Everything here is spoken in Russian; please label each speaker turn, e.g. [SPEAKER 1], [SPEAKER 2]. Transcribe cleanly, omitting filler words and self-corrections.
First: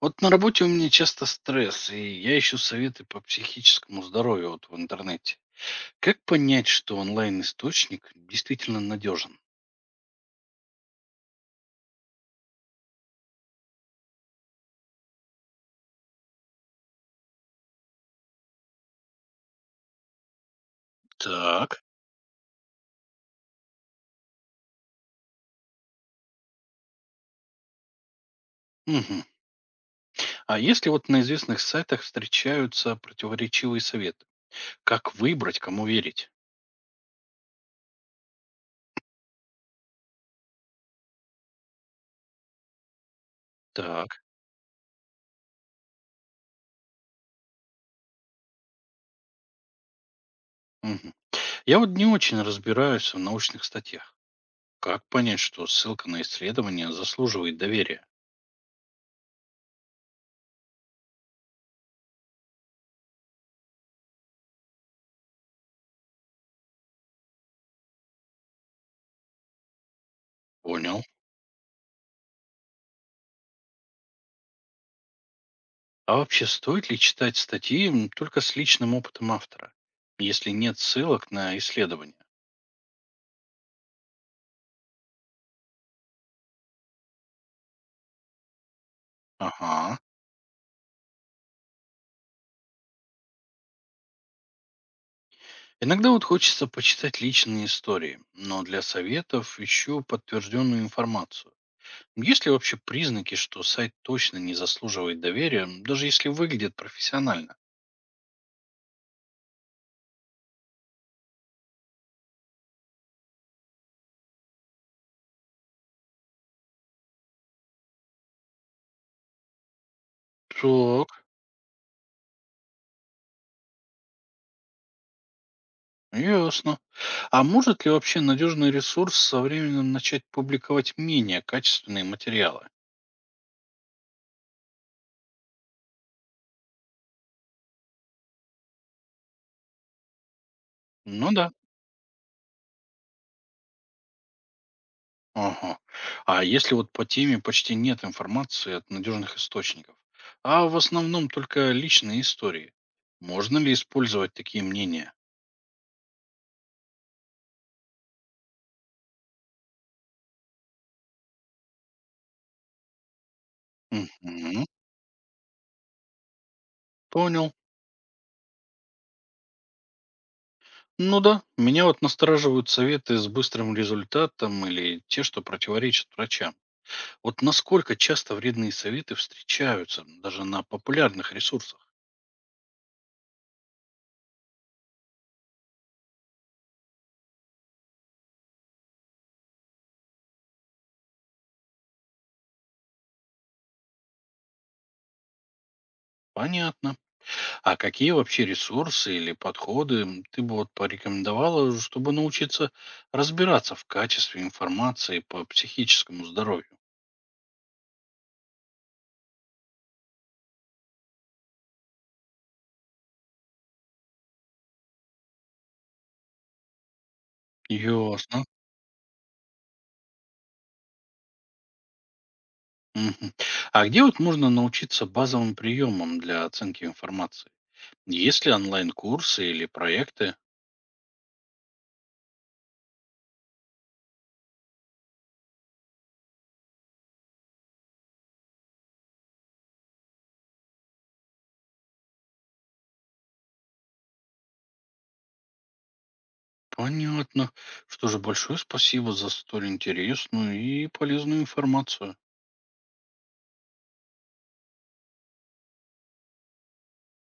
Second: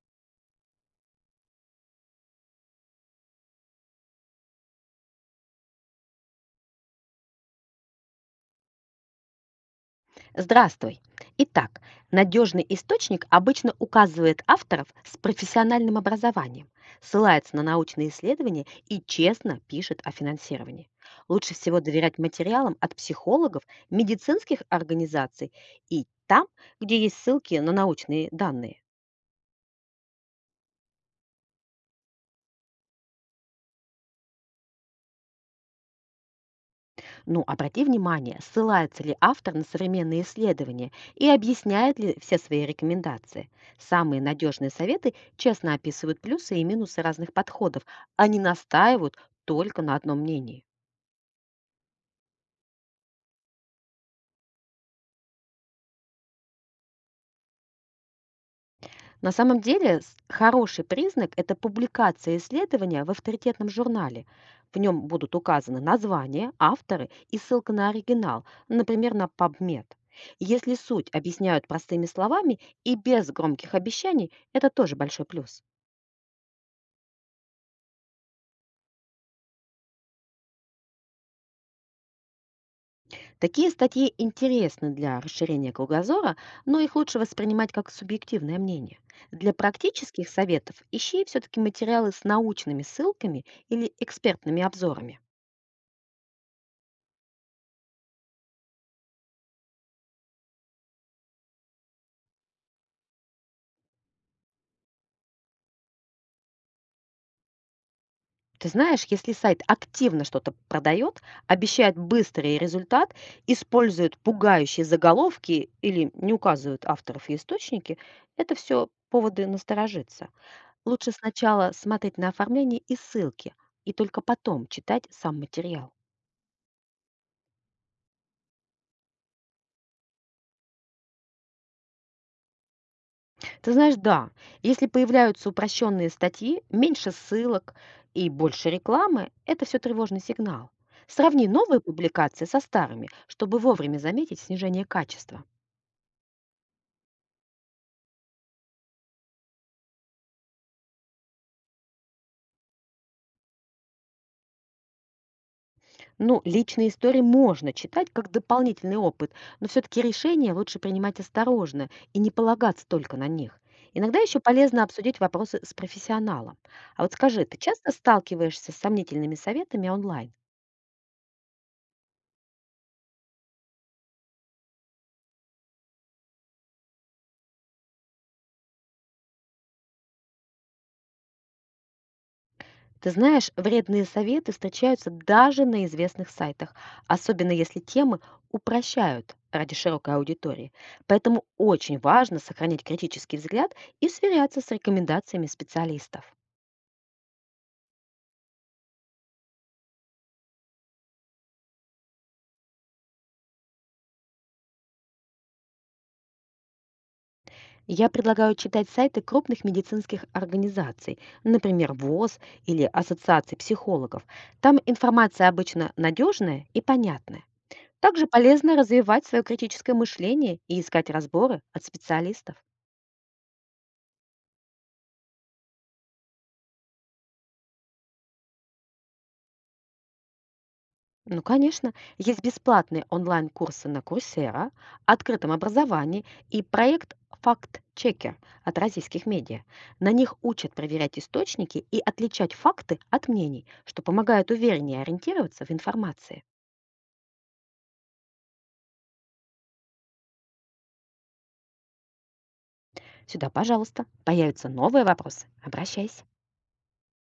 [SPEAKER 1] Вот на работе у меня часто стресс, и я ищу советы по психическому здоровью вот в интернете. Как понять, что онлайн-источник действительно надежен?
[SPEAKER 2] Здравствуй. Итак, надежный источник обычно указывает авторов с профессиональным образованием, ссылается на научные исследования и честно пишет о финансировании. Лучше всего
[SPEAKER 1] Так,
[SPEAKER 2] доверять материалам от психологов, медицинских организаций и там, где есть ссылки на научные данные.
[SPEAKER 1] Мгм. А если вот на известных сайтах встречаются противоречивые советы? Как выбрать, кому верить?
[SPEAKER 2] Ну, обрати внимание, ссылается ли автор на современные исследования и объясняет ли все свои рекомендации.
[SPEAKER 1] Так.
[SPEAKER 2] Самые надежные советы честно описывают плюсы и минусы разных подходов, а не настаивают только на одном мнении.
[SPEAKER 1] Мгм. Я вот не очень разбираюсь в научных статьях. Как понять, что ссылка на исследование заслуживает доверия?
[SPEAKER 2] На самом деле, хороший признак – это публикация исследования в авторитетном журнале. В нем будут указаны название, авторы и ссылка на оригинал, например, на PubMed. Если
[SPEAKER 1] Понял.
[SPEAKER 2] суть объясняют простыми словами и без громких обещаний, это тоже большой плюс.
[SPEAKER 1] А вообще стоит ли читать статьи только с личным опытом автора, если нет ссылок на исследования?
[SPEAKER 2] Такие статьи интересны для расширения кругозора, но их лучше воспринимать как субъективное мнение. Для
[SPEAKER 1] Ага.
[SPEAKER 2] практических советов ищи все-таки материалы с научными ссылками или экспертными обзорами.
[SPEAKER 1] Иногда вот хочется почитать личные истории, но для советов ищу подтвержденную информацию. Есть ли вообще признаки, что сайт точно не заслуживает доверия, даже если выглядит профессионально?
[SPEAKER 2] Ты знаешь, если сайт активно что-то продает, обещает быстрый результат, использует пугающие заголовки или не указывают авторов и источники, это все поводы насторожиться.
[SPEAKER 1] Так,
[SPEAKER 2] Лучше сначала смотреть на оформление и ссылки, и только потом читать сам материал.
[SPEAKER 1] ясно. А может ли вообще надежный ресурс со временем начать публиковать менее качественные материалы?
[SPEAKER 2] Ты знаешь, да, если появляются упрощенные статьи, меньше ссылок и больше рекламы, это все тревожный сигнал.
[SPEAKER 1] Ну
[SPEAKER 2] Сравни
[SPEAKER 1] да.
[SPEAKER 2] новые публикации со старыми, чтобы вовремя заметить снижение качества.
[SPEAKER 1] Ага. А если вот по теме почти нет информации от надежных источников, а в основном только личные истории, можно ли использовать такие мнения?
[SPEAKER 2] Ну, личные истории можно читать как дополнительный опыт, но все-таки решения лучше принимать осторожно и не полагаться только на них. Иногда еще
[SPEAKER 1] Мгм.
[SPEAKER 2] полезно обсудить вопросы с профессионалом. А вот скажи,
[SPEAKER 1] Понял.
[SPEAKER 2] ты часто сталкиваешься с сомнительными советами онлайн?
[SPEAKER 1] Ну да, меня вот настораживают советы с быстрым результатом или те, что противоречат врачам. Вот насколько часто вредные советы встречаются даже на популярных ресурсах?
[SPEAKER 2] Ты знаешь, вредные советы встречаются даже на известных сайтах, особенно если темы упрощают ради широкой аудитории. Поэтому очень важно сохранить критический взгляд и сверяться с рекомендациями специалистов.
[SPEAKER 1] Понятно. А какие вообще ресурсы или подходы ты бы вот порекомендовала, чтобы научиться разбираться в качестве информации по психическому здоровью?
[SPEAKER 2] Я предлагаю читать сайты крупных медицинских организаций, например, ВОЗ или Ассоциации психологов. Там информация обычно надежная и понятная. Также
[SPEAKER 1] Ясно.
[SPEAKER 2] полезно развивать свое критическое мышление и искать разборы от специалистов.
[SPEAKER 1] Мгм. А где вот можно научиться базовым приемам для оценки информации? Есть ли онлайн-курсы или проекты?
[SPEAKER 2] Ну, конечно, есть бесплатные онлайн-курсы на Курсера, открытом образовании и проект «Факт-чекер» от российских медиа. На них учат проверять источники и отличать факты от мнений, что помогает увереннее ориентироваться в информации.
[SPEAKER 1] Понятно. Что же, большое спасибо за столь интересную и полезную информацию.
[SPEAKER 2] Сюда, пожалуйста. Появятся новые вопросы – обращайся.